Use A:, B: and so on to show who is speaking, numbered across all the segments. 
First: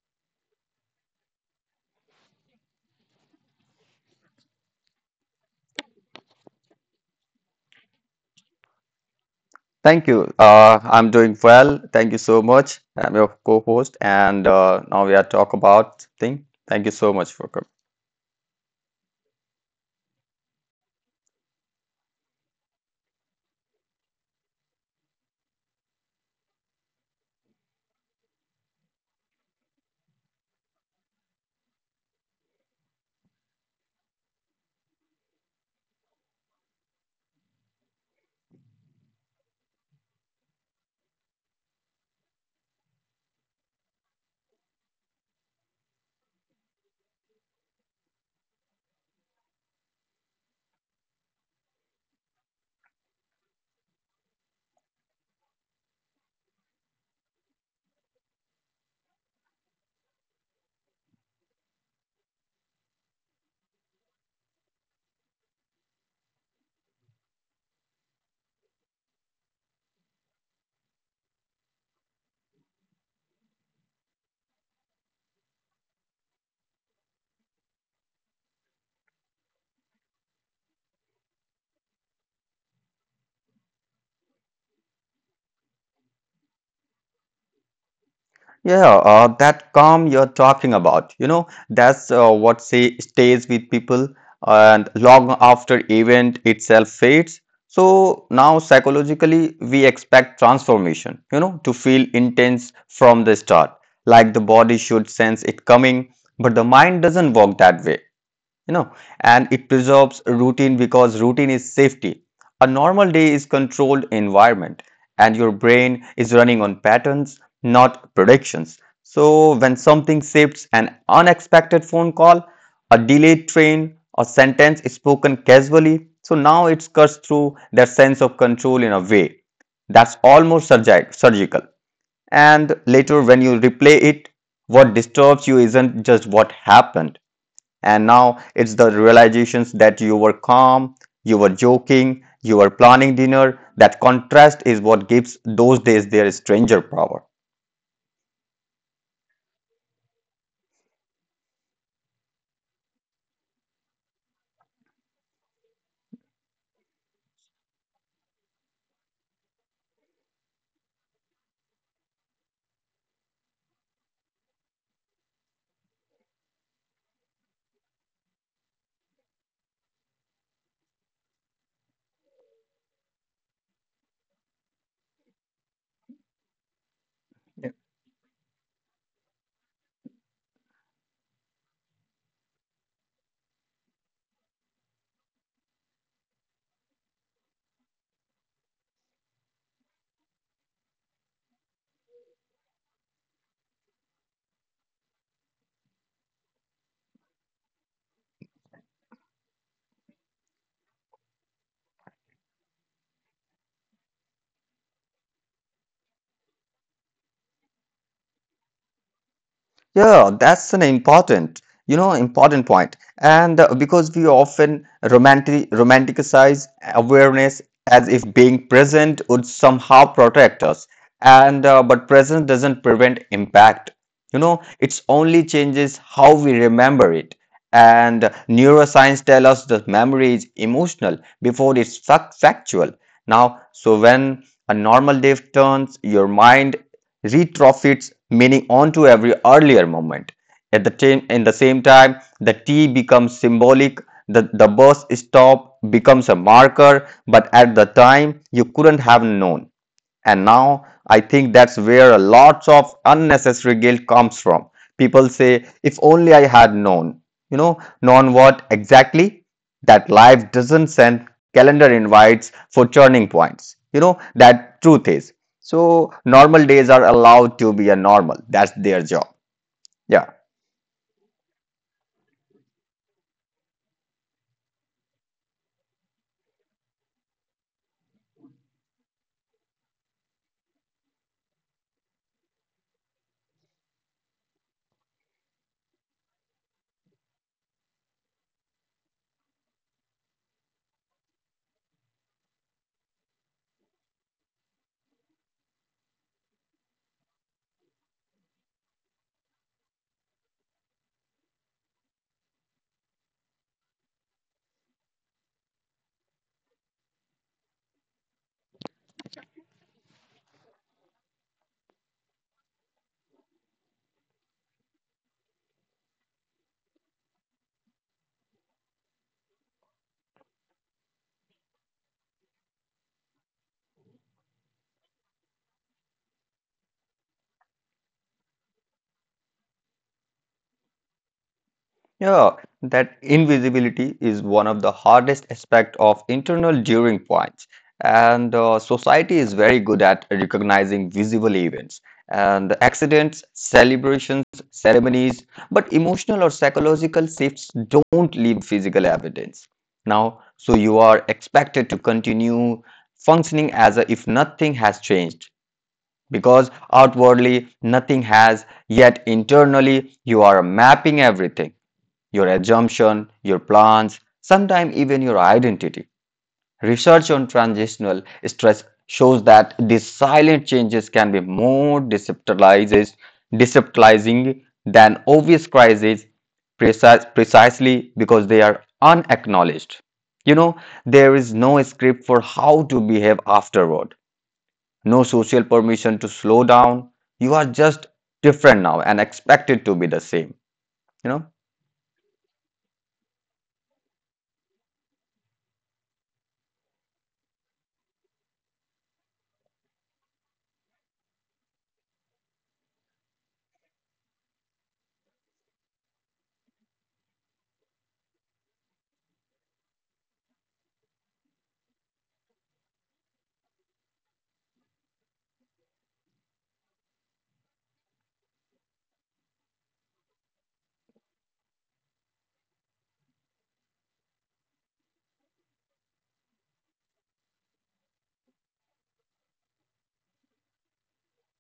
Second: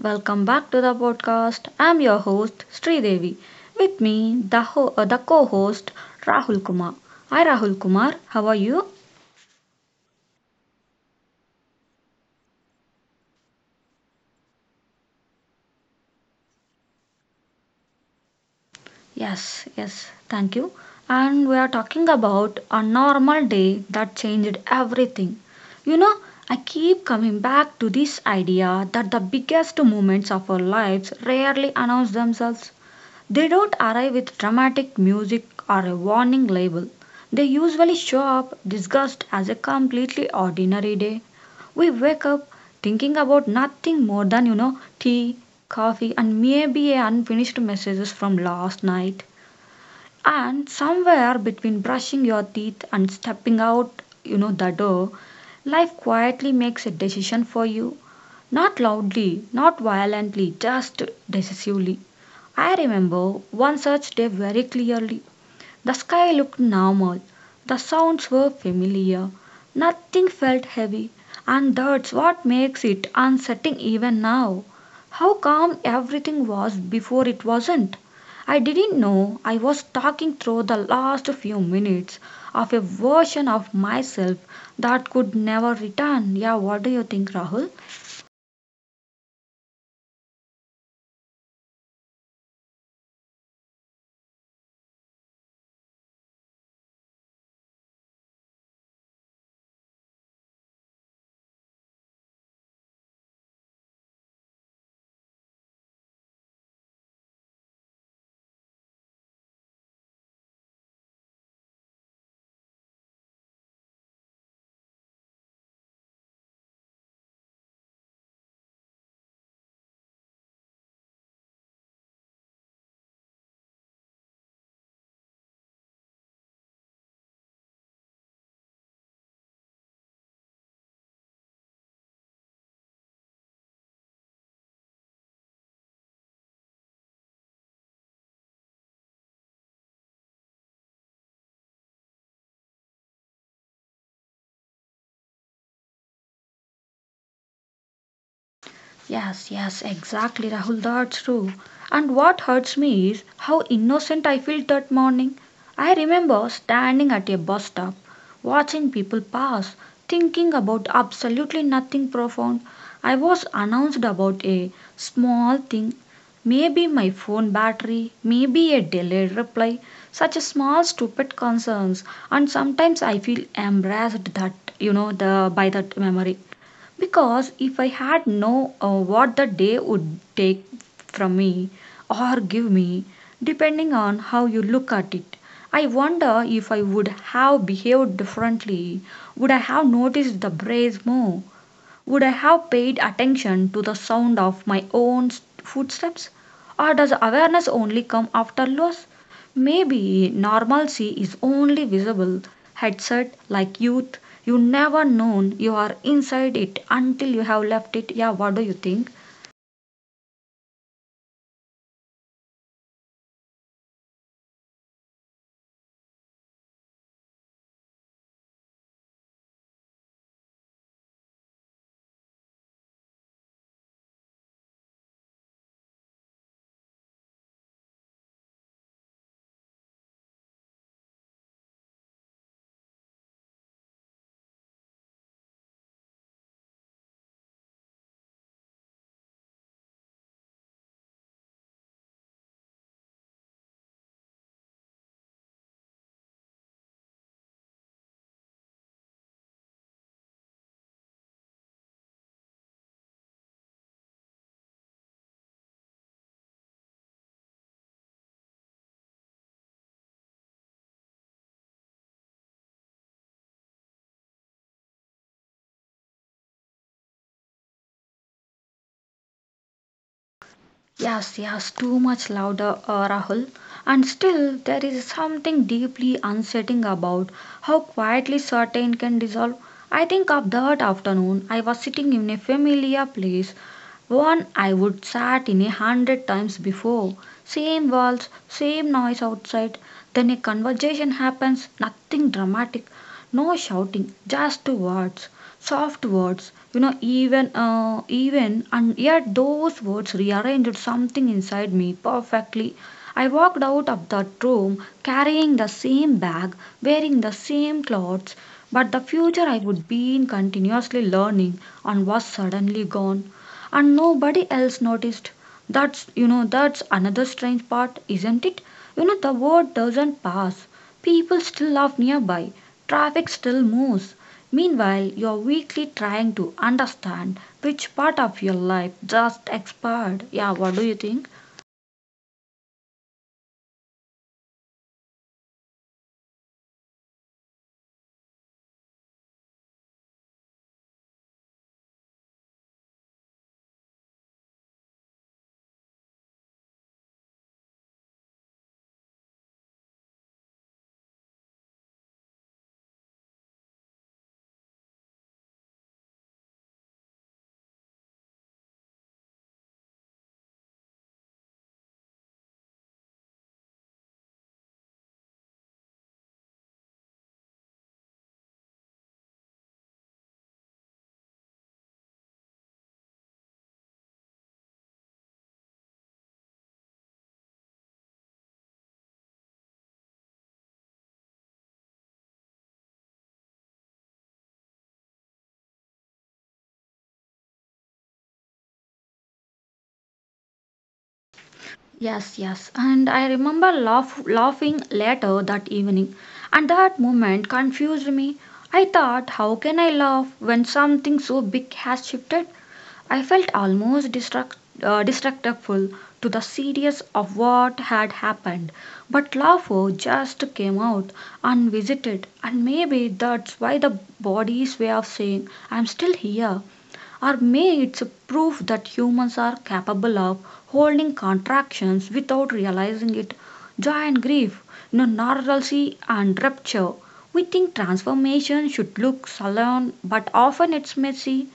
A: welcome back to the podcast. I'm your host Sridevi. With me, the co-host Rahul Kumar. Hi Rahul Kumar, how are you?
B: Thank you. I'm doing well. Thank you so much. I'm your co-host, and now we are talk about thing. Thank you so much for coming.
A: Yes, yes, thank you. And we are talking about a normal day that changed everything. You know, I keep coming back to this idea that the biggest moments of our lives rarely announce themselves. They don't arrive with dramatic music or a warning label. They usually show up disguised as a completely ordinary day. We wake up thinking about nothing more than, tea, coffee, and maybe a unfinished messages from last night. And somewhere between brushing your teeth and stepping out, the door, life quietly makes a decision for you. Not loudly, not violently, just decisively. I remember one such day very clearly. The sky looked normal, the sounds were familiar, nothing felt heavy, and that's what makes it unsettling even now. How calm everything was before it wasn't. I didn't know I was talking through the last few minutes of a version of myself that could never return. Yeah, what do you think, Rahul?
B: Yeah, that calm you're talking about, you know, that's what say stays with people, and long after event itself fades. So now psychologically, we expect transformation, you know, to feel intense from the start, like the body should sense it coming, but the mind doesn't work that way, you know, and it preserves routine because routine is safety. A normal day is controlled environment, and your brain is running on patterns, not predictions. So when something shifts, an unexpected phone call, a delayed train, a sentence spoken casually, so now it's cuts through their sense of control in a way that's almost surgical. And later when you replay it, what disturbs you isn't just what happened, and now it's the realizations that you were calm, you were joking, you were planning dinner. That contrast is what gives those days their stranger power.
A: Yes, yes, exactly, Rahul. That's true. And what hurts me is how innocent I felt that morning. I remember standing at a bus stop, watching people pass, thinking about absolutely nothing profound. I was announced about a small thing, maybe my phone battery, maybe a delayed reply, such small stupid concerns. And sometimes I feel embarrassed that the by that memory. Because if I had known what the day would take from me or give me, depending on how you look at it, I wonder if I would have behaved differently. Would I have noticed the breeze more? Would I have paid attention to the sound of my own footsteps? Or does awareness only come after loss? Maybe normalcy is only visible. Headset like youth, you never known you are inside it until you have left it. Yeah, what do you think?
B: Yeah, that's an important, you know, important point. And because we often romanticize awareness as if being present would somehow protect us. And but presence doesn't prevent impact. You know, it's only changes how we remember it. And neuroscience tell us that memory is emotional before it's factual. Now, so when a normal day turns, your mind retrofits meaning onto every earlier moment. At the time, in the same time, the T becomes symbolic, the bus stop becomes a marker, but at the time you couldn't have known. And now I think that's where a lot of unnecessary guilt comes from. People say, if only I had known. You know, known what exactly? That life doesn't send calendar invites for turning points. You know, that truth is. So normal days are allowed to be a normal. That's their job. Yeah.
A: Yes, yes, too much louder, Rahul. And still, there is something deeply unsettling about how quietly certain can dissolve. I think of that afternoon, I was sitting in a familiar place, one I would sat in 100 times before. Same walls, same noise outside. Then a conversation happens, nothing dramatic, no shouting, just words, soft words, even and yet those words rearranged something inside me perfectly. I walked out of that room, carrying the same bag, wearing the same clothes, but the future I would be in continuously learning and was suddenly gone, and nobody else noticed. That's you know that's another strange part, isn't it? The word doesn't pass. People still laugh nearby, traffic still moves. Meanwhile, you're weekly trying to understand which part of your life just expired. Yeah, what do you think?
B: Yeah, that invisibility is one of the hardest aspects of internal during points. And society is very good at recognizing visible events and accidents, celebrations, ceremonies, but emotional or psychological shifts don't leave physical evidence. Now, so you are expected to continue functioning as if nothing has changed because outwardly nothing has, yet internally you are mapping everything, your assumption, your plans, sometimes even your identity. Research on transitional stress shows that these silent changes can be more destabilizing than obvious crises precisely because they are unacknowledged. You know, there is no script for how to behave afterward, no social permission to slow down. You are just different now and expected to be the same. You know?
A: Yes, yes. And I remember laughing later that evening. And that moment confused me. I thought, how can I laugh when something so big has shifted? I felt almost destructible to the serious of what had happened. But laughter just came out unvisited. And maybe that's why the body's way of saying, I'm still here, or may it's a proof that humans are capable of holding contractions without realizing it. Joy and grief, you know, normalcy and rupture. We think transformation should look solemn, but often it's messy.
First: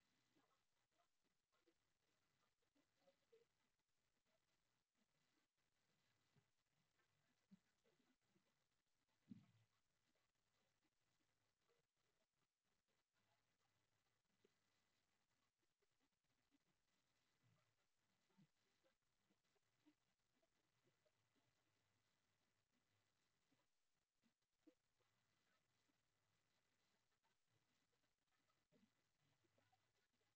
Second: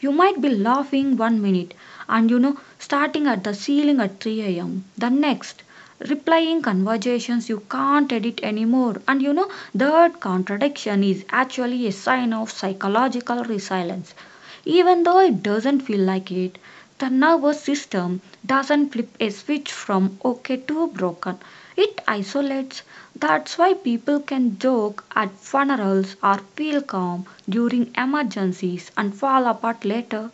A: You might be laughing one minute and starting at the ceiling at 3 a.m. the next, replying conversations you can't edit anymore. And you know, that contradiction is actually a sign of psychological resilience, even though it doesn't feel like it. The nervous system doesn't flip a switch from okay to broken, it isolates. That's why people can joke at funerals or feel calm during emergencies and fall apart later.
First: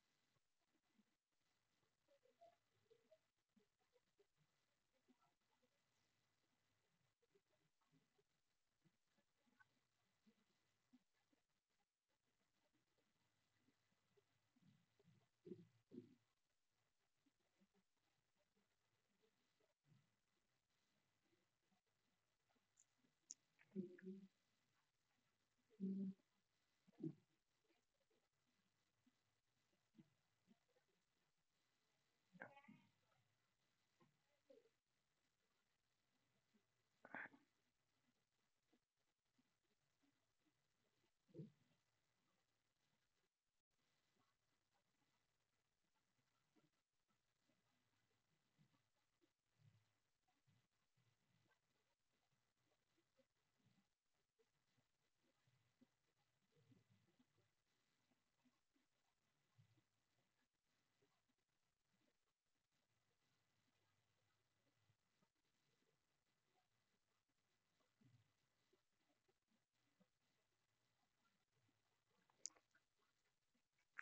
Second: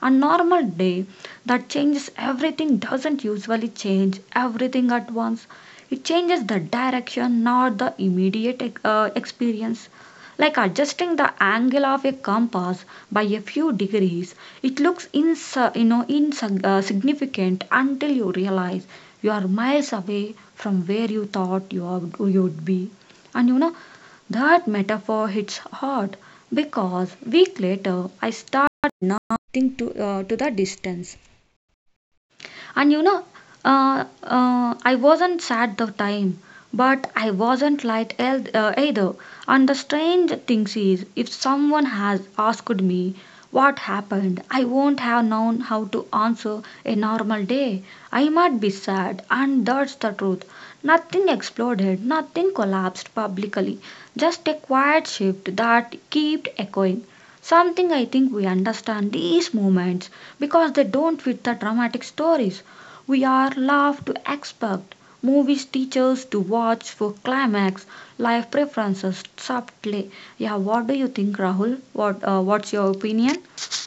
A: A normal day that changes everything doesn't usually change everything at once. It changes the direction, not the immediate experience, like adjusting the angle of a compass by a few degrees. It looks insignificant until you realize you are miles away from where you thought you would be. And you know, that metaphor hits hard because week later I started nothing to the distance. And you know, I wasn't sad the time, but I wasn't light either. And the strange thing is, if someone has asked me what happened, I won't have known how to answer a normal day. I might be sad, and that's the truth. Nothing exploded, nothing collapsed publicly, just a quiet shift that kept echoing. Something I think we understand these moments because they don't fit the dramatic stories we are love to expect. Movies teach us to watch for climax, life preferences subtly. Yeah, what do you think, Rahul? What's your opinion?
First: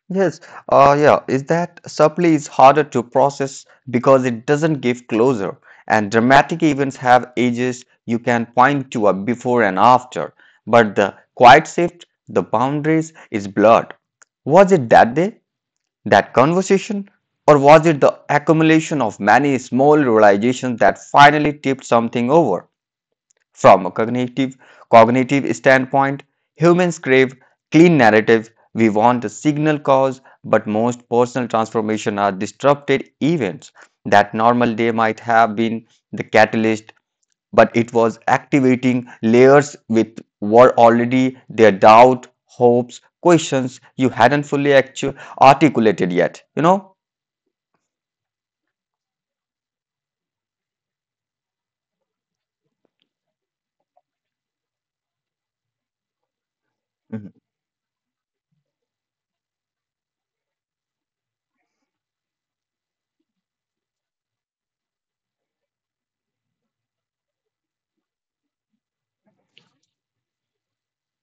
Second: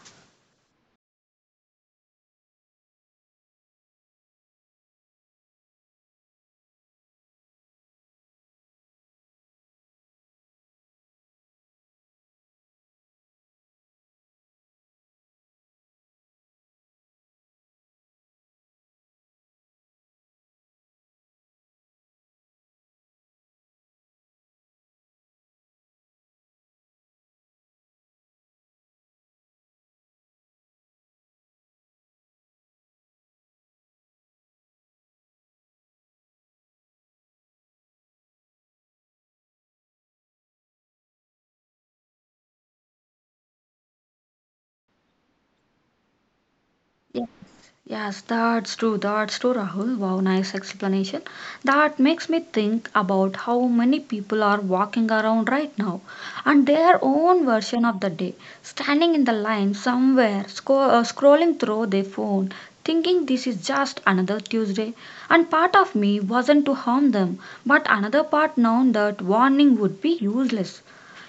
B: Yes, yeah, is that supply is harder to process because it doesn't give closure, and dramatic events have ages you can point to a before and after, but the quiet shift, the boundaries is blurred. Was it that day, that conversation, or was it the accumulation of many small realizations that finally tipped something over? From a cognitive standpoint, humans crave clean narrative. We want a signal cause, but most personal transformation are disrupted events. That normal day might have been the catalyst, but it was activating layers with were already their doubt, hopes, questions you hadn't fully articulated yet. You know?
A: Yes, that's true. That's true, Rahul. Wow, nice explanation. That makes me think about how many people are walking around right now and their
B: Mhm.
A: own version of the day, standing in the line somewhere, scrolling through their phone, thinking this is just another Tuesday. And part of me wasn't to harm them, but another part known that warning would be useless.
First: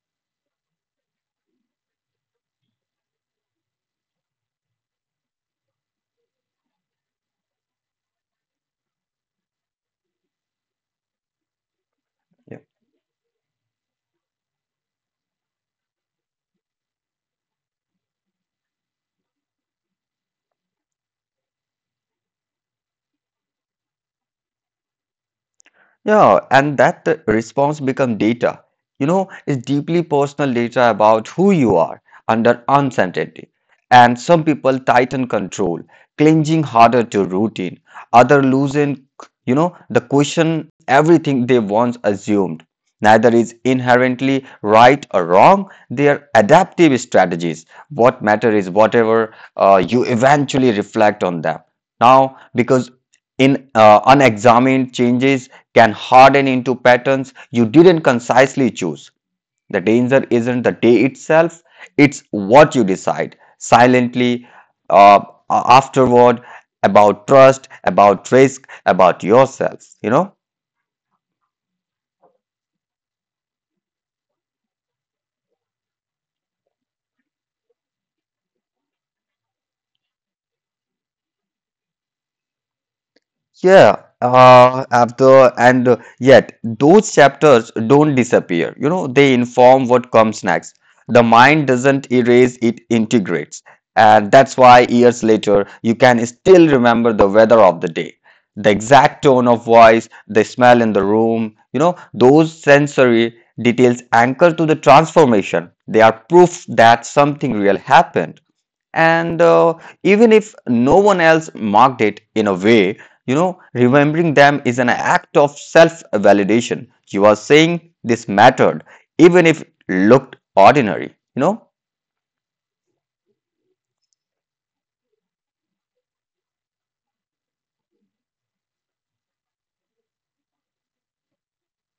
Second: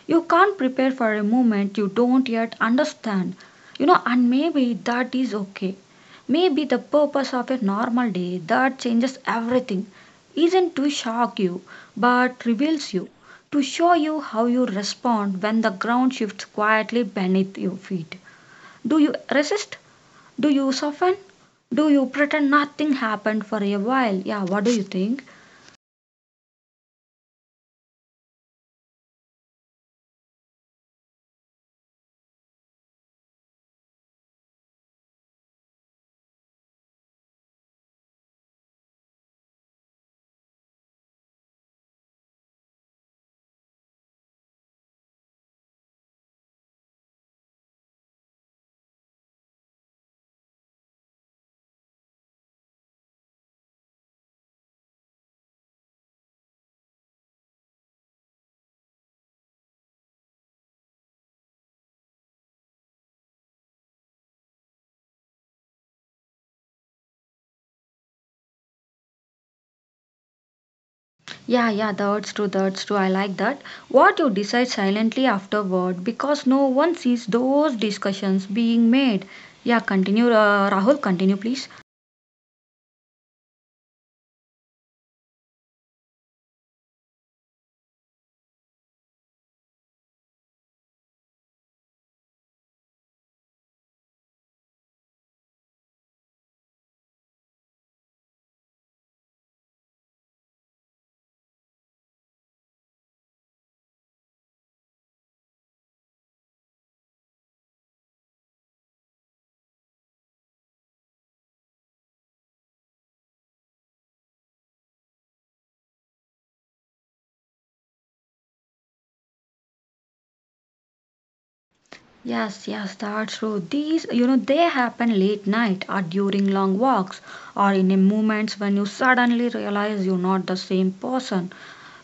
A: You can't prepare for a moment you don't yet understand. You know, and maybe that is okay. Maybe the purpose of a normal day that changes everything isn't to shock you, but
B: Yeah.
A: reveals you, to show you how you respond when the ground shifts quietly beneath your feet. Do you resist? Do you soften? Do you pretend nothing happened for a while? Yeah, what do you think?
B: Yeah, and that response become data. You know, it's deeply personal data about who you are under uncertainty. And some people tighten control, clinging harder to routine. Other loosen, you know, the question everything they once assumed. Neither is inherently right or wrong. They are adaptive strategies. What matter is whatever you eventually reflect on them. Now, because in unexamined changes can harden into patterns you didn't concisely choose. The danger isn't the day itself, it's what you decide silently uh, afterward about trust, about risk, about yourself, you know.
A: Yeah, yeah, that's true, that's true. I like that. What you decide silently afterward, because no one sees those discussions being made. Yeah, continue, Rahul, continue, please.
B: Yeah, after and yet those chapters don't disappear. You know, they inform what comes next. The mind doesn't erase, it integrates. And that's why years later, you can still remember the weather of the day, the exact tone of voice, the smell in the room. You know, those sensory details anchor to the transformation. They are proof that something real happened, and even if no one else marked it in a way, you know, remembering them is an act of self validation. You are saying this mattered even if it looked ordinary, you know.
A: Yes, yes, that's true. These, you know, they happen late night or during long walks or in a moments when you suddenly realize you're not the same person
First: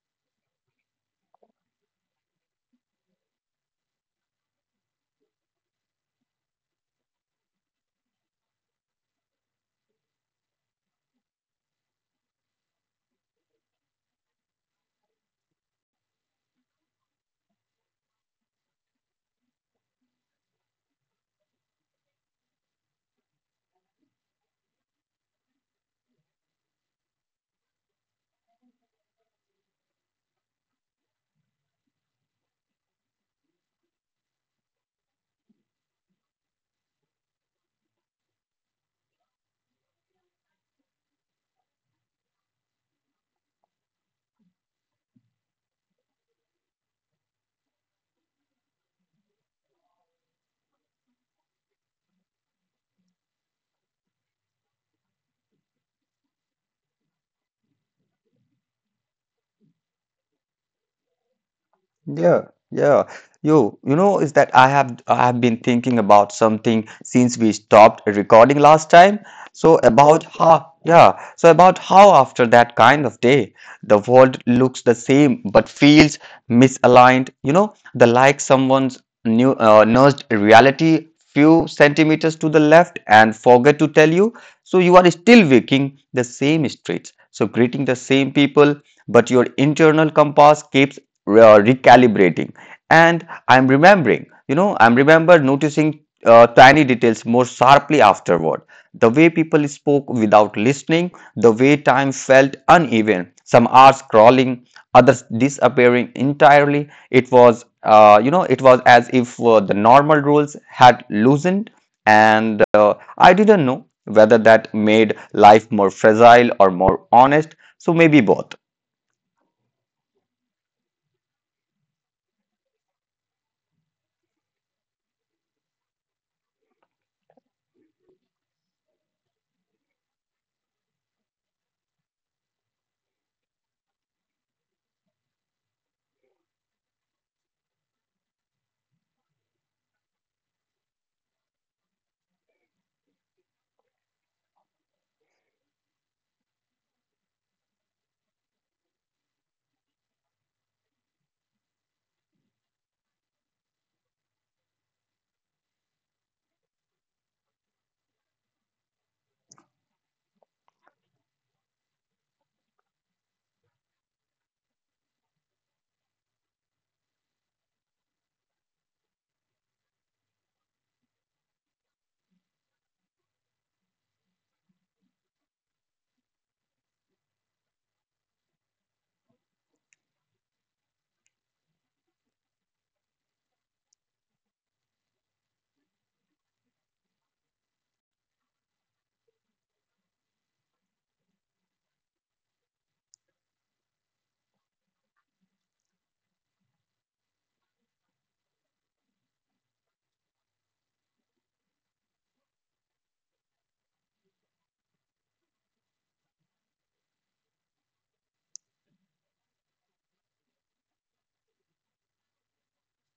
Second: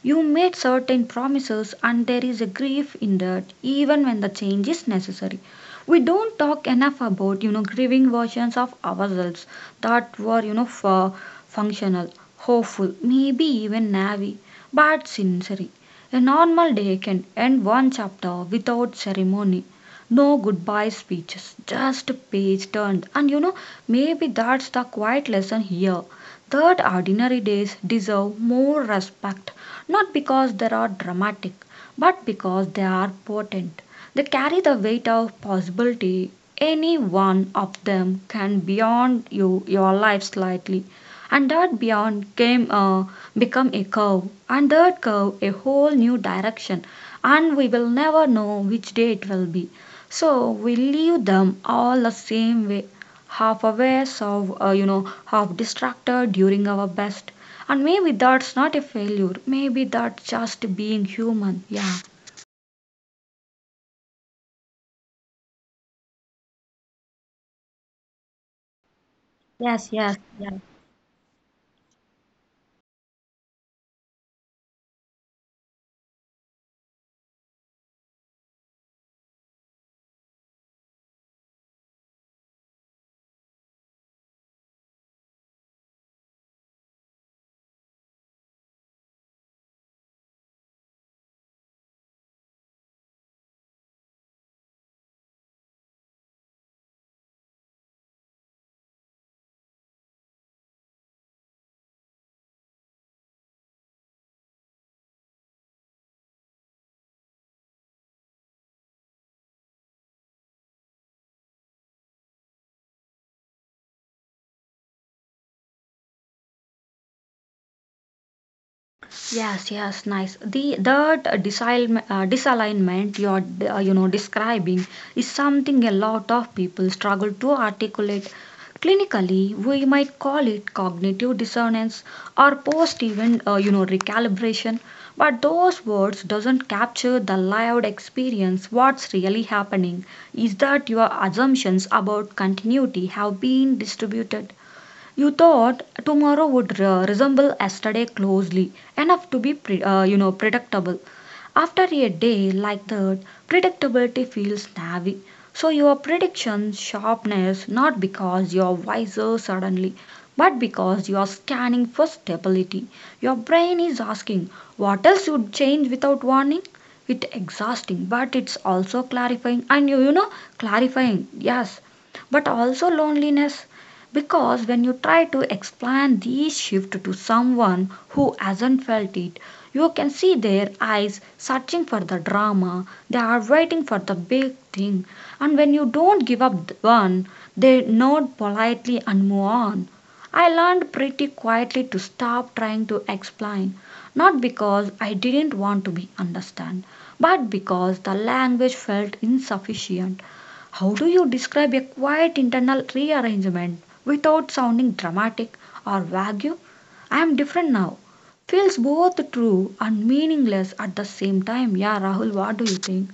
A: you made certain promises, and there is a grief in that, even when the change is necessary. We don't talk enough about, you know, grieving versions of ourselves that were, functional, hopeful, maybe even naive, but sincere. A normal day can end one chapter without ceremony. No goodbye speeches, just a page turned. And you know, maybe that's the quiet lesson here, that ordinary days deserve more respect, not because they are dramatic but because they are potent. They carry the weight of possibility. Any one of them can beyond you your life slightly, and that beyond came become a curve, and that curve a whole new direction, and we will never know which day it will be. So we leave them all the same way, half aware, half distracted during our best, and maybe that's not a failure, maybe that's just being human. Yeah,
B: Yeah, yeah. Yo, you know, is that I have been thinking about something since we stopped recording last time. So
A: yes, yes,
B: about
A: yeah.
B: how, yeah, so about how after that kind of day, the world looks the same but feels misaligned. You know, the like someone's new nudged reality few centimeters to the left and forget to tell you. So you are still walking the same streets, so greeting the same people, but your internal compass keeps recalibrating. And I'm remember noticing tiny details more sharply afterward, the way people spoke without listening, the way time felt uneven, some hours crawling, others disappearing entirely. It was you know, it was as if the normal rules had loosened, and I didn't know whether that made life more fragile or more honest, so maybe both.
A: Yes, yes, nice. The disalignment you're describing is something a lot of people struggle to articulate. Clinically, we might call it cognitive dissonance or post-event recalibration, but those words doesn't capture the lived experience. What's really happening is that your assumptions about continuity have been distributed. You thought tomorrow would resemble yesterday closely enough to be predictable. After a day like that, predictability feels navy. So your prediction sharpness, not because you're wiser suddenly, but because you're scanning for stability. Your brain is asking what else would change without warning. It's exhausting, but it's also clarifying, and you know clarifying, yes, but also loneliness. Because when you try to explain this shift to someone who hasn't felt it, you can see their eyes searching for the drama, they are waiting for the big thing, and when you don't give up the one, they nod politely and move on. I learned pretty quietly to stop trying to explain, not because I didn't want to be understood, but because the language felt insufficient. How do you describe a quiet internal rearrangement without sounding dramatic or vague? I am different now. Feels both true and meaningless at the same time. Yeah, Rahul, what do you think?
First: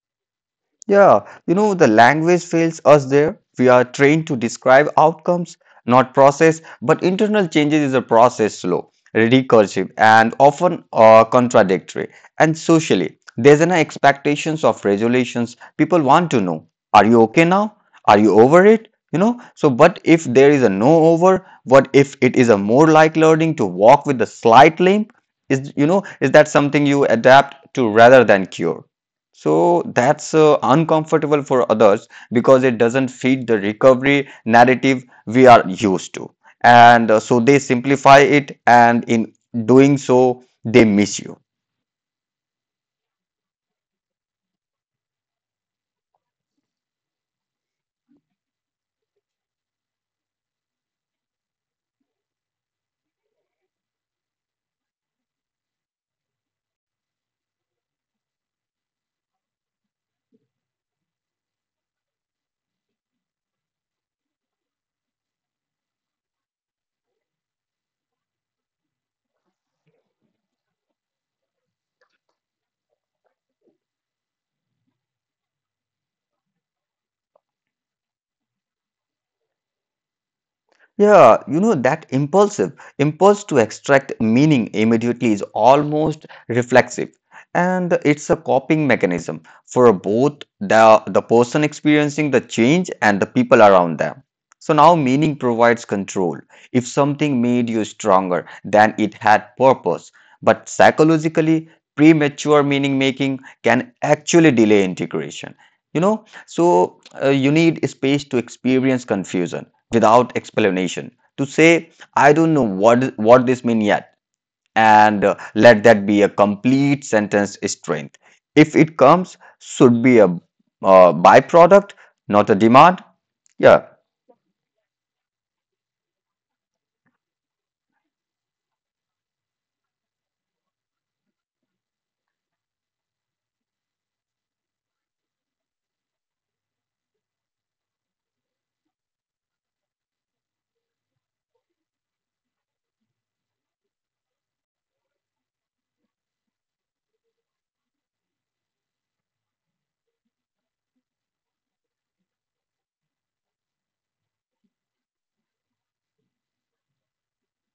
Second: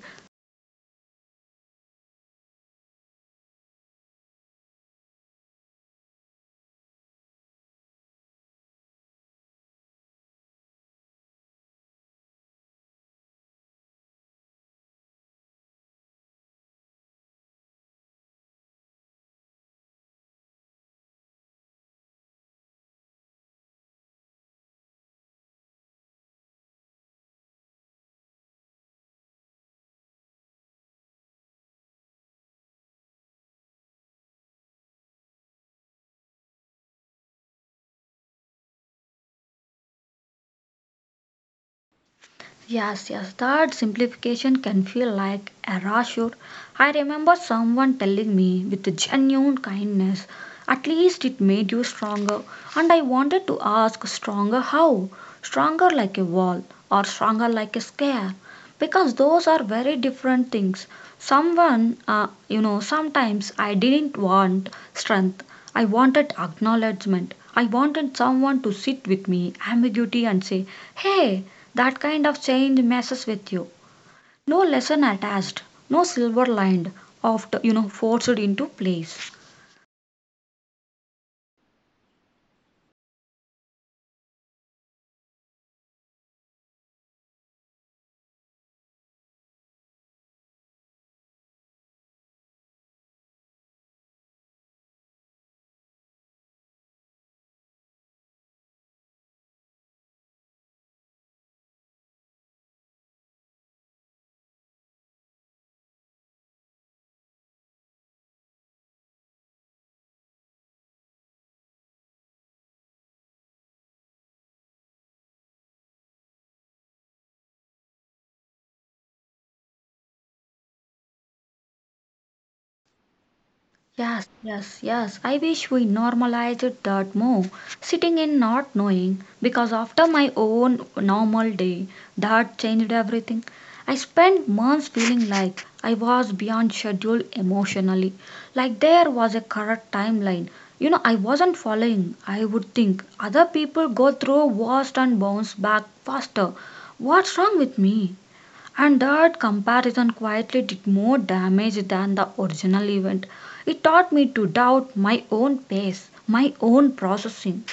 B: Yeah, you know, the language fails us there. We are trained to describe outcomes, not process, but internal changes is a process slow, recursive, and often contradictory. And socially, there's an expectations of regulations. People want to know, are you okay now? Are you over it? You know, so but if there is a no over, what if it is a more like learning to walk with a slight limp? Is you know, is that something you adapt to rather than cure? So that's uncomfortable for others because it doesn't fit the recovery narrative we are used to. And so they simplify it, and in doing so, they miss you.
A: Yes, yes, that simplification can feel like a rasher. I remember someone telling me with genuine kindness, at least it made you stronger. And I wanted to ask, stronger how? Stronger like a wall or stronger like a scare? Because those are very different things. Someone, sometimes I didn't want strength. I wanted acknowledgement. I wanted someone to sit with me, ambiguity, and say, hey, that kind of change messes with you. No lesson attached, no silver lined, forced into place.
B: Yeah, you know that impulsive impulse to extract meaning immediately is almost reflexive, and it's a coping mechanism for both the person experiencing the change and the people around them. So now meaning provides control. If something made you stronger, then it had purpose. But psychologically, premature meaning making can actually delay integration. You know, so you need space to experience confusion without explanation, to say I don't know what this means yet, and let that be a complete sentence. Strength, if it comes, should be a byproduct, not a demand. Yeah.
A: Yes, yes, yes. I wish we normalized that more. Sitting in not knowing, because after my own normal day, that changed everything. I spent months feeling like I was beyond schedule emotionally, like there was a correct timeline. You know, I wasn't following. I would think other people go through worst and bounce back faster. What's wrong with me? And that comparison quietly did more damage than the original event. It taught me to doubt my own pace, my own processing.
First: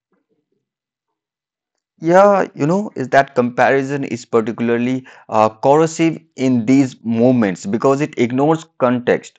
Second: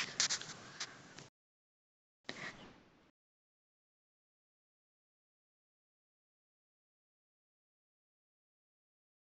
B: Yeah, you know, is that comparison is particularly corrosive in these moments because it ignores context,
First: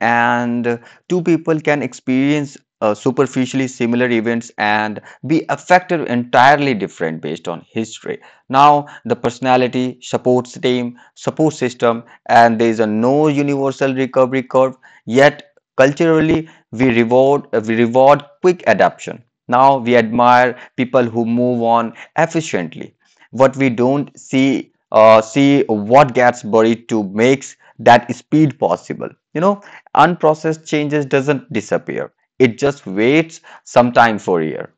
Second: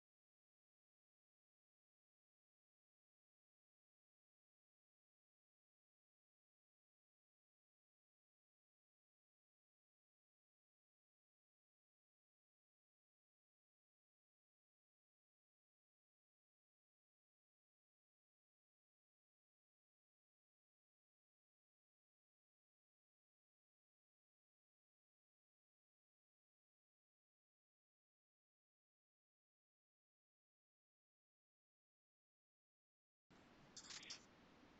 B: and two people can experience superficially similar events and be affected entirely different based on history. Now the personality support system, and there is a no universal recovery curve. Yet culturally we reward we reward quick adaptation. Now we admire people who move on efficiently. What we don't see, what gets buried to makes that speed possible, you know. Unprocessed changes doesn't disappear. It just waits some time for a year.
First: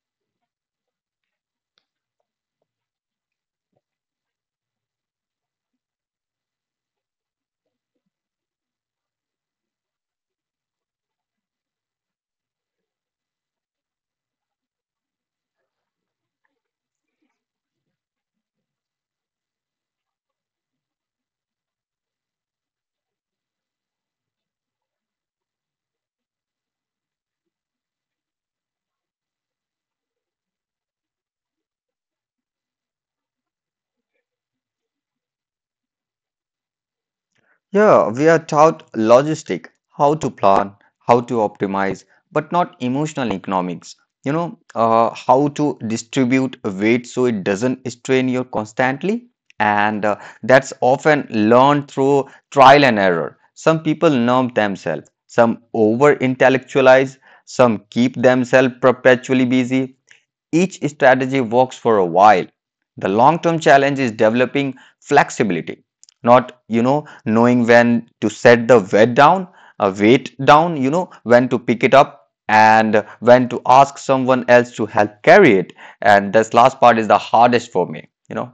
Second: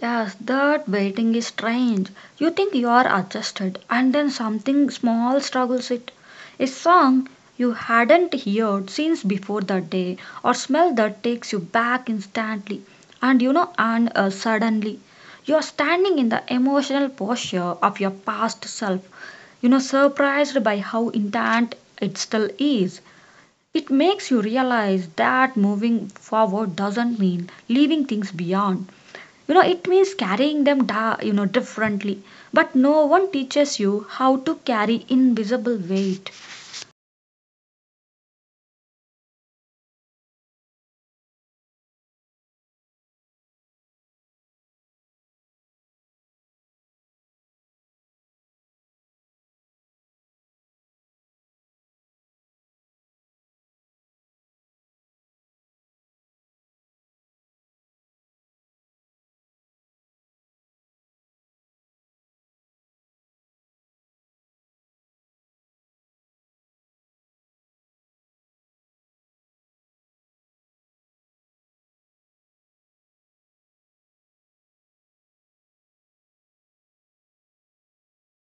A: Yes, that waiting is strange. You think you are adjusted, and then something small struggles it. A song you hadn't heard since before that day, or smell that takes you back instantly. And suddenly, you are standing in the emotional posture of your past self, surprised by how intact it still is. It makes you realize that moving forward doesn't mean leaving things beyond. You know it means carrying them differently, but no one teaches you how to carry invisible weight.
B: Yeah, we are taught logistic, how to plan, how to optimize, but not emotional economics. You know, how to distribute weight so it doesn't strain you constantly. And that's often learned through trial and error. Some people numb themselves, some over intellectualize, some keep themselves perpetually busy. Each strategy works for a while. The long term challenge is developing flexibility, not, you know, knowing when to set the weight down, you know, when to pick it up and when to ask someone else to help carry it. And this last part is the hardest for me, you know.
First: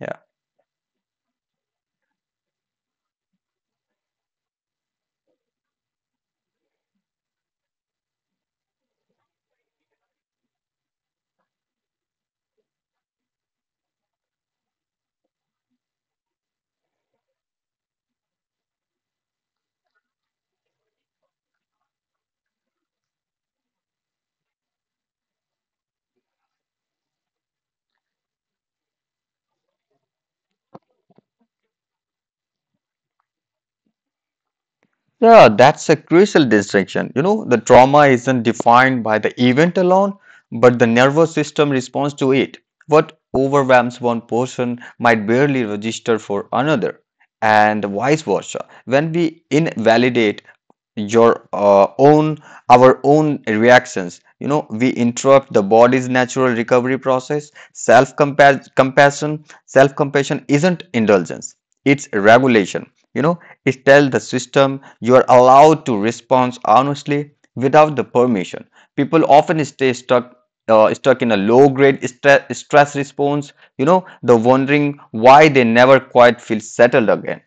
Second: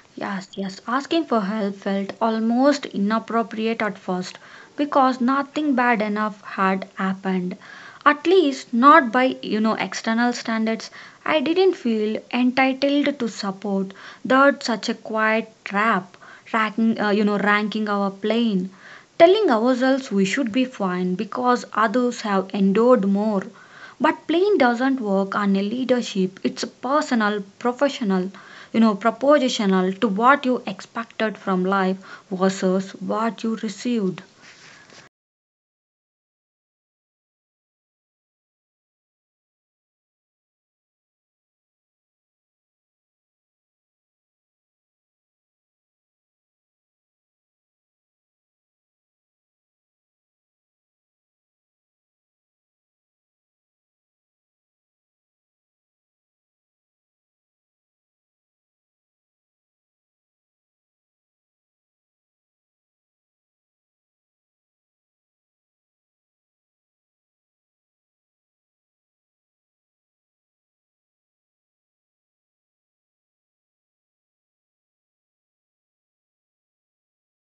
B: Yeah.
A: Yes, yes, asking for help felt almost inappropriate at first because nothing bad enough had happened. At least not by, you know, external standards. I didn't feel entitled to support that such a quiet trap, ranking our plane, telling ourselves we should be fine because others have endured more. But plain doesn't work on a leadership. It's personal, professional, you know, propositional to what you expected from life versus what you received.
B: Yeah, that's a crucial distinction. You know, the trauma isn't defined by the event alone, but the nervous system responds to it. What overwhelms one person might barely register for another, and vice versa. When we invalidate your own our own reactions, you know, we interrupt the body's natural recovery process. Self compassion isn't indulgence; it's regulation. You know, is tell the system you are allowed to respond honestly without the permission. People often stay stuck. Stuck in a low grade stress response, you know, the wondering why they never quite feel settled again.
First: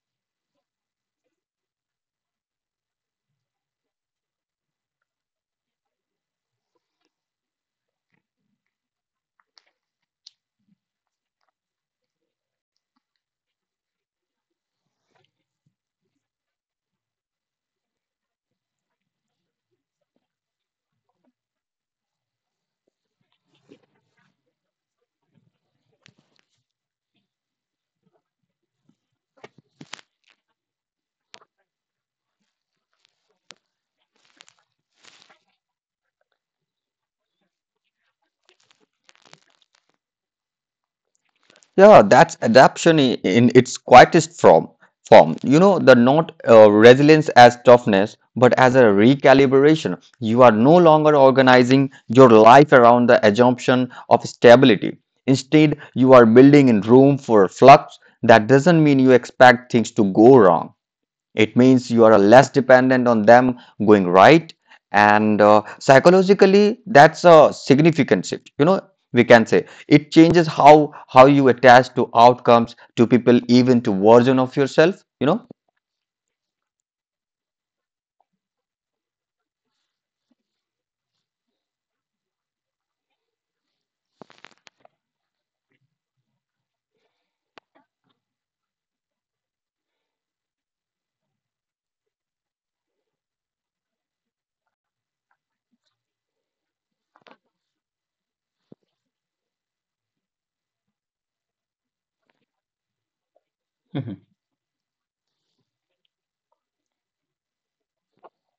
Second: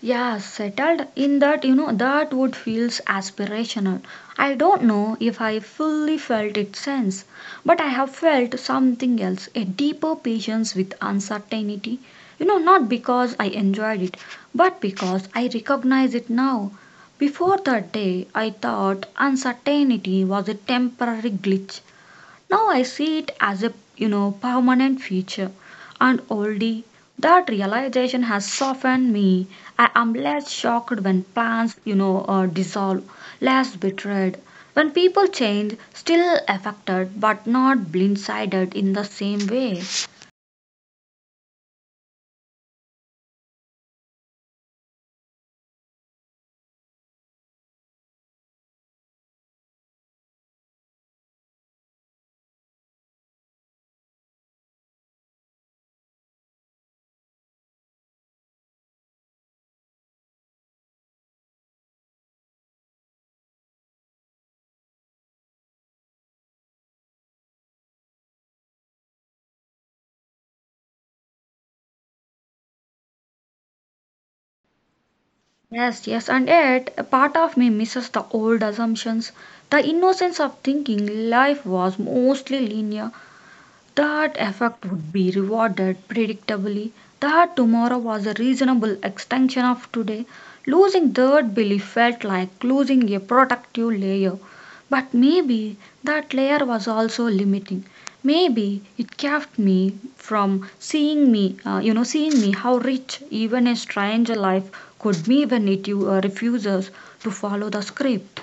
A: Yeah, settled in that, you know, that would feels aspirational. I don't know if I fully felt it sense, but I have felt something else, a deeper patience with uncertainty. You know, not because I enjoyed it, but because I recognize it now. Before that day, I thought uncertainty was a temporary glitch. Now I see it as a you know permanent feature, and already that realization has softened me. I am less shocked when plans dissolve, less betrayed. When people change, still affected but not blindsided in the same way.
B: Yeah, that's adaptation in its quietest form. Form, you know, the not resilience as toughness, but as a recalibration. You are no longer organizing your life around the assumption of stability. Instead, you are building in room for flux. That doesn't mean you expect things to go wrong. It means you are less dependent on them going right. And psychologically, that's a significant shift. You know, we can say it changes how you attach to outcomes, to people, even to version of yourself. You know,
A: Yes, yes, and yet a part of me misses the old assumptions, the innocence of thinking life was mostly linear. That effect would be rewarded predictably, that tomorrow was a reasonable extension of today. Losing that belief felt like losing a protective layer. But maybe that layer was also limiting. Maybe it kept me from seeing me how rich even a strange life could be when it refuses to follow the script.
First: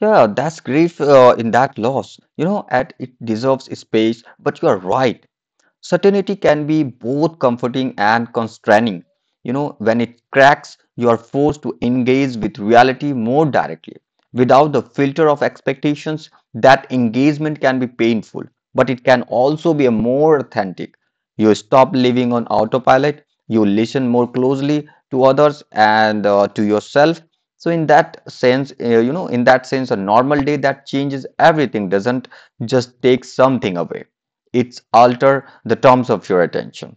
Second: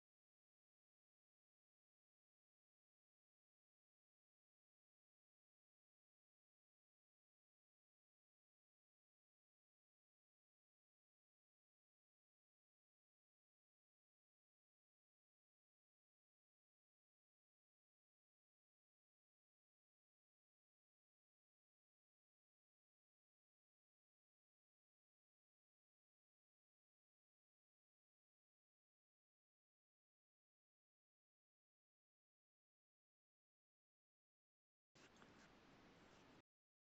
B: yeah, that's grief in that loss. You know, and it deserves space. But you are right. Certainty can be both comforting and constraining. You know, when it cracks, you are forced to engage with reality more directly. Without the filter of expectations, that engagement can be painful, but it can also be a more authentic. You stop living on autopilot, you listen more closely to others and to yourself. So, in that sense, in that sense, a normal day that changes everything doesn't just take something away, it's alter the terms of your attention.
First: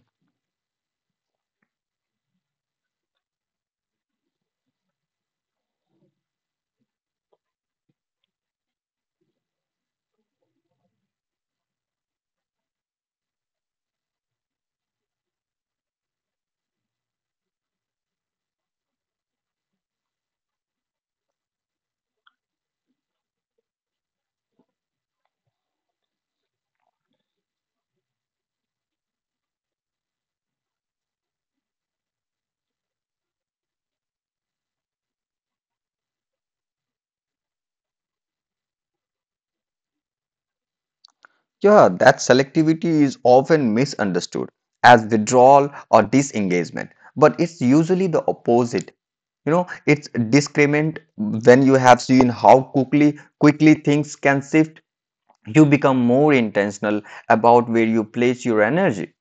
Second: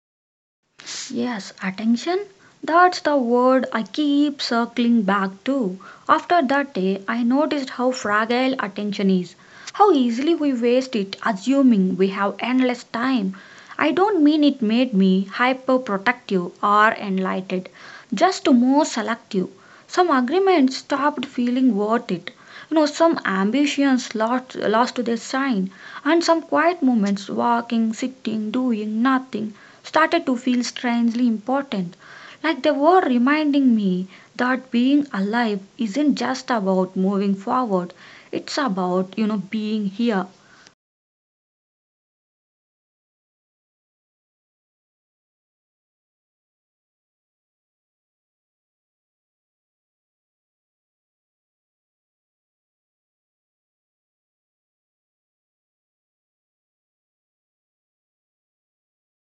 A: Yes, attention. That's the word I keep circling back to. After that day, I noticed how fragile attention is, how easily we waste it assuming we have endless time. I don't mean it made me hyperprotective or enlightened, just more selective. Some agreements stopped feeling worth it. You know, some ambitions lost their shine, and some quiet moments, walking, sitting, doing nothing, started to feel strangely important. Like they were reminding me that being alive isn't just about moving forward, it's about, you know, being here.
B: Yeah, that selectivity is often misunderstood as withdrawal or disengagement, but it's usually the opposite. You know, it's discriminant when you have seen how quickly things can shift. You become more intentional about where you place your energy.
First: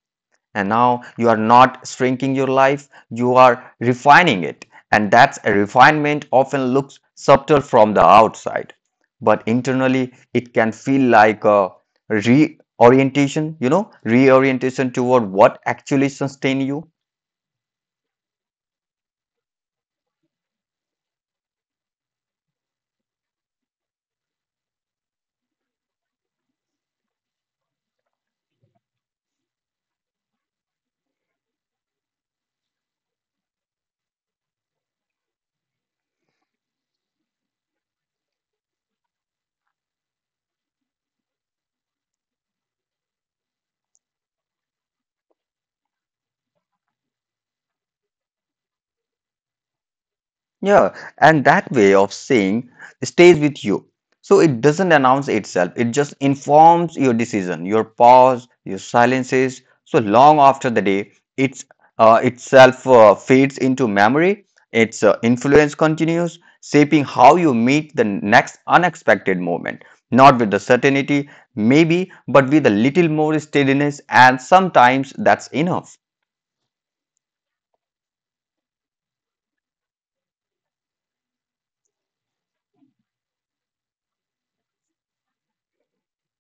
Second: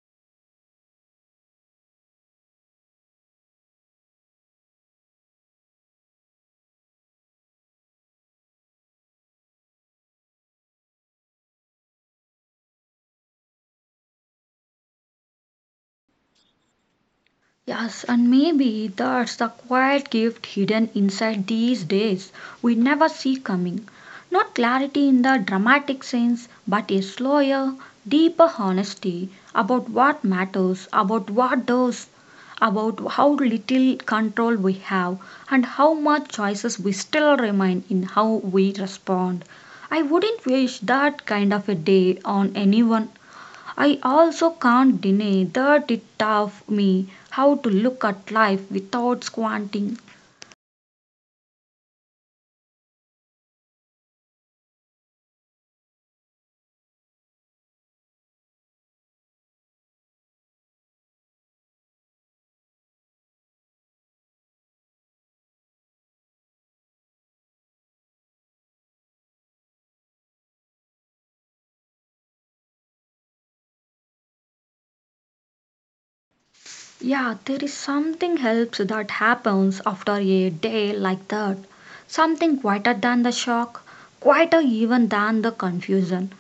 B: And now you are not shrinking your life, you are refining it, and that's a refinement often looks subtle from the outside, but internally it can feel like a reorientation, you know, reorientation toward what actually sustains you.
A: Yes, and maybe that's the quiet gift hidden inside these days we never see coming. Not clarity in the dramatic sense, but a slower, deeper honesty about what matters, about what does, about how little control we have, and how much choices we still remain in how we respond. I wouldn't wish that kind of a day on anyone. I also can't deny that it taught me how to look at life without squinting.
B: Yeah, and that way of saying stays with you. So it doesn't announce itself, it just informs your decision, your pause, your silences. So long after the day, it's itself fades into memory, its influence continues, shaping how you meet the next unexpected moment. Not with the certainty, maybe, but with a little more steadiness, and sometimes that's enough.
A: Yeah, there is something helps that happens after a day like that. Something quieter than the shock, quieter even than the confusion.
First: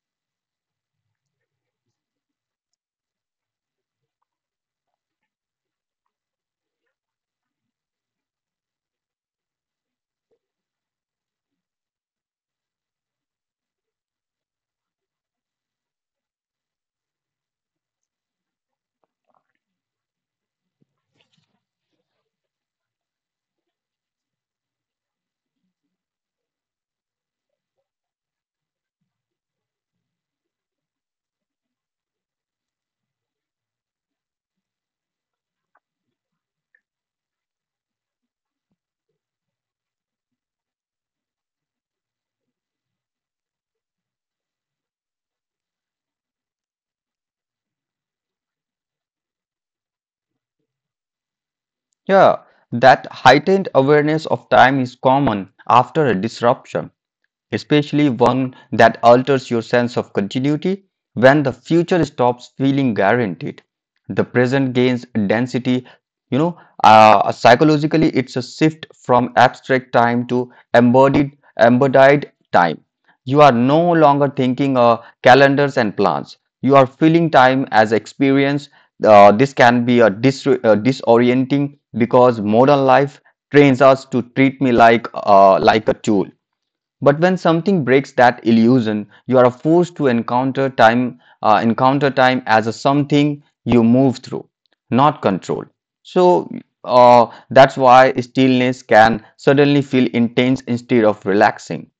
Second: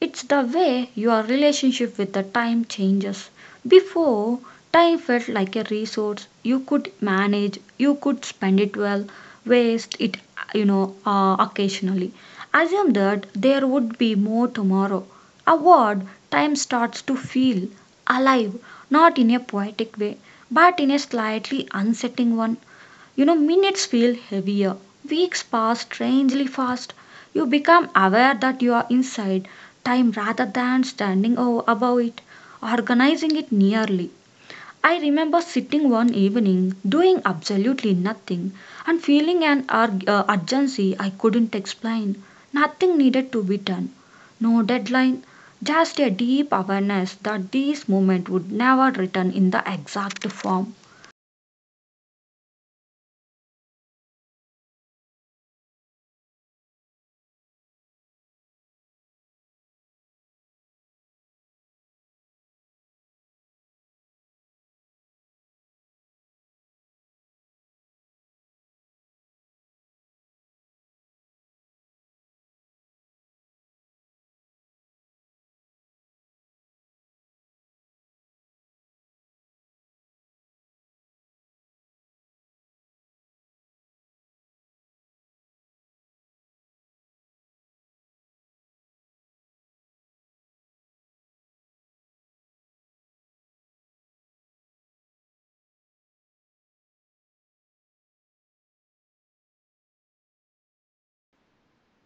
A: It's the way your relationship with the time changes. Before, time felt like a resource you could manage, you could spend it well, waste it, occasionally. Assume that there would be more tomorrow. A word, time starts to feel alive, not in a poetic way, but in a slightly unsettling one. You know, minutes feel heavier. Weeks pass strangely fast. You become aware that you are inside time rather than above it, organizing it nearly. I remember sitting one evening doing absolutely nothing and feeling an urgency I couldn't explain. Nothing needed to be done, no deadline, just a deep awareness that this moment would never return in the exact form.
B: Yeah, that heightened awareness of time is common after a disruption, especially one that alters your sense of continuity when the future stops feeling guaranteed. The present gains density, you know, psychologically, it's a shift from abstract time to embodied time. You are no longer thinking calendars and plans. You are feeling time as experience. This can be a disorienting because modern life trains us to treat me like a tool, but when something breaks that illusion, you are forced to encounter time as a something you move through, not control. So that's why stillness can suddenly feel intense instead of relaxing.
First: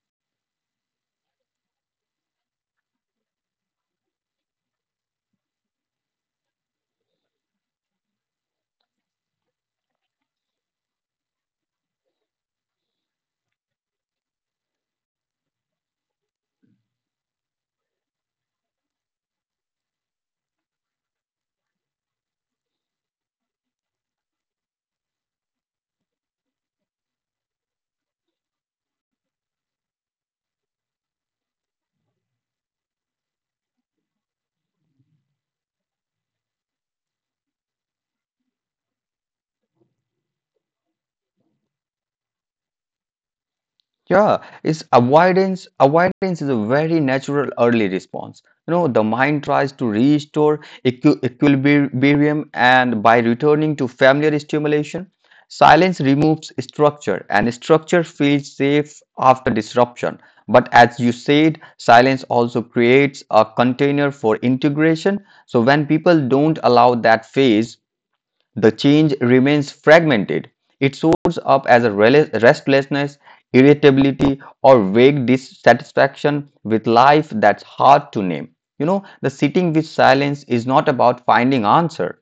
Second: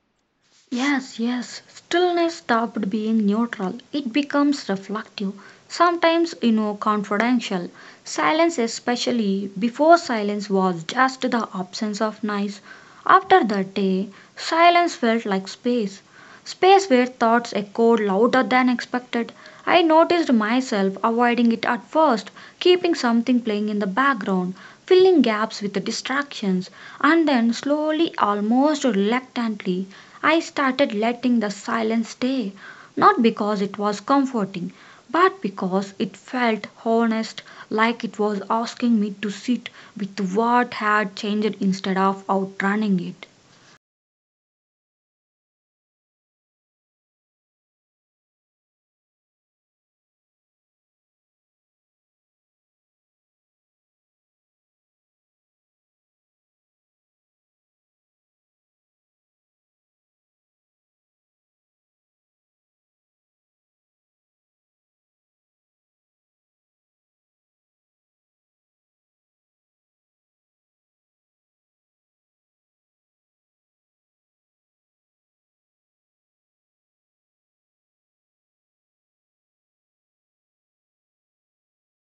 A: Yes, yes. Stillness stopped being neutral. It becomes reflective, sometimes, you know, confidential. Silence, especially before silence, was just the absence of noise. After that day, silence felt like space. Space where thoughts echoed louder than expected. I noticed myself avoiding it at first, keeping something playing in the background, filling gaps with distractions, and then slowly, almost reluctantly, I started letting the silence stay, not because it was comforting, but because it felt honest, like it was asking me to sit with what had changed instead of outrunning it.
B: Yeah, it's avoidance. Avoidance is a very natural early response. You know, the mind tries to restore equilibrium, and by returning to familiar stimulation, silence removes structure, and structure feels safe after disruption. But as you said, silence also creates a container for integration. So when people don't allow that phase, the change remains fragmented. It shows up as a restlessness, irritability, or vague dissatisfaction with life that's hard to name. You know, the sitting with silence is not about finding answer.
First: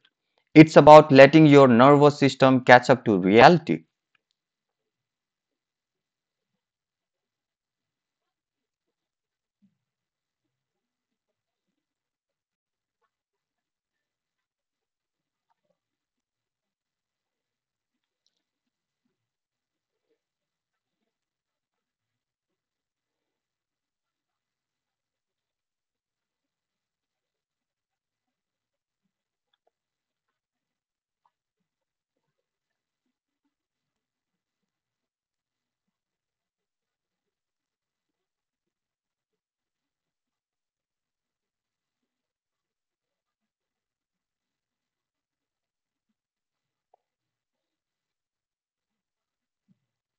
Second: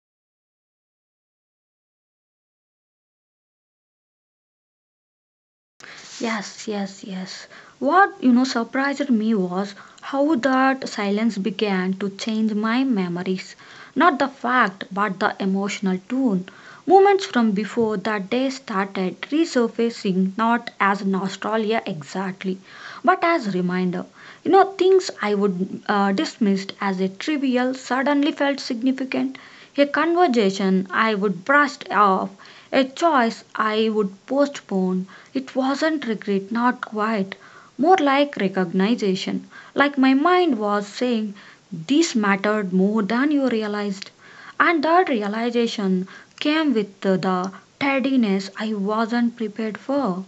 B: It's about letting your nervous system catch up to reality.
A: Yes, yes, yes. What you know surprised me was how that silence began to change my memories. Not the fact, but the emotional tone. Moments from before that day started resurfacing not as nostalgia exactly, but as reminder. You know, things I would dismissed as a trivial suddenly felt significant. A conversation I would brushed off, a choice I would postpone. It wasn't regret, not quite, more like recognition, like my mind was saying, "This mattered more than you realized." And that realization came with the tardiness I wasn't prepared for.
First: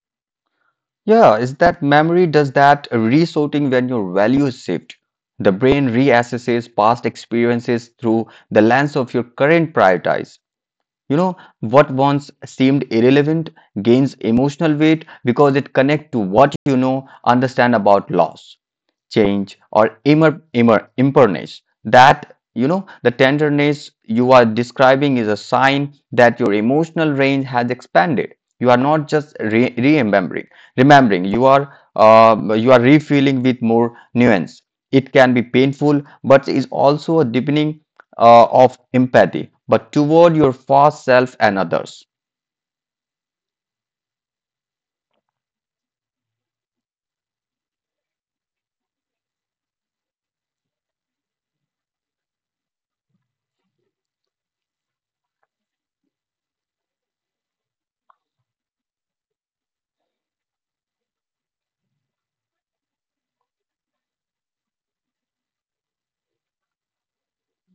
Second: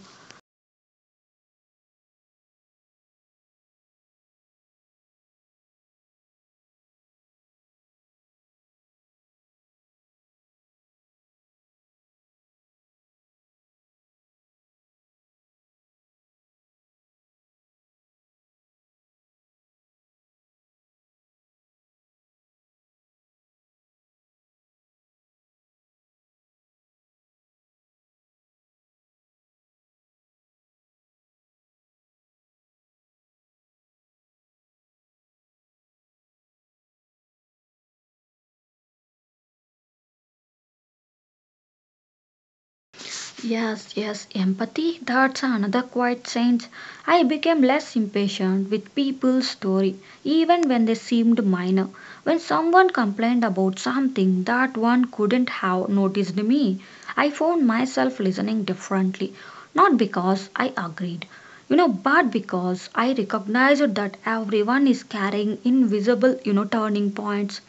B: Yeah, is that memory does that resorting when your values shift. The brain reassesses past experiences through the lens of your current priorities. You know, what once seemed irrelevant gains emotional weight because it connects to what you know, understand about loss, change, or imperness. That, you know, the tenderness you are describing is a sign that your emotional range has expanded. You are not just remembering, you are refilling with more nuance. It can be painful but is also a deepening of empathy but toward your past self and others.
A: Yes, yes, empathy, that's another quiet sense. I became less impatient with people's story, even when they seemed minor. When someone complained about something that one couldn't have noticed me, I found myself listening differently. Not because I agreed, you know, but because I recognized that everyone is carrying invisible, you know, turning points.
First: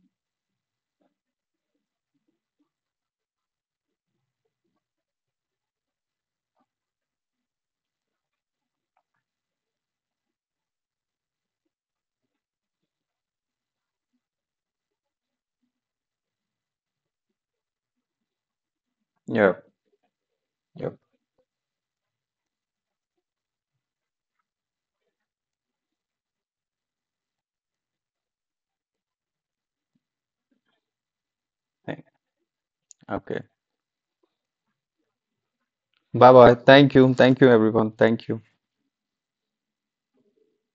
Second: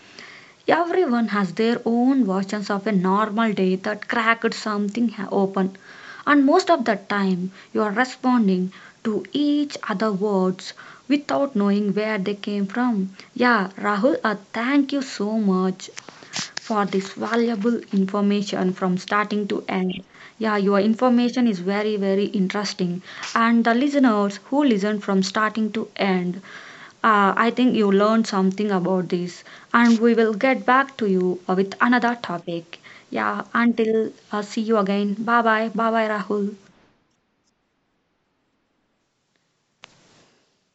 A: Everyone has their own versions of a normal day that cracked open, and most of the time you are responding to each other words without knowing where they came from. Yeah, Rahul, thank you so much for this valuable information from starting to
B: Yep.
A: end. Yeah, your
B: Yep.
A: information is very, very interesting. And the listeners who listen from starting to end, I think you learned something about this, and we will get back to you with another topic.
B: Okay,
A: Yeah, until see you again. Bye bye. Bye bye,
B: bye bye.
A: Rahul.
B: Thank you, thank you everyone, thank you.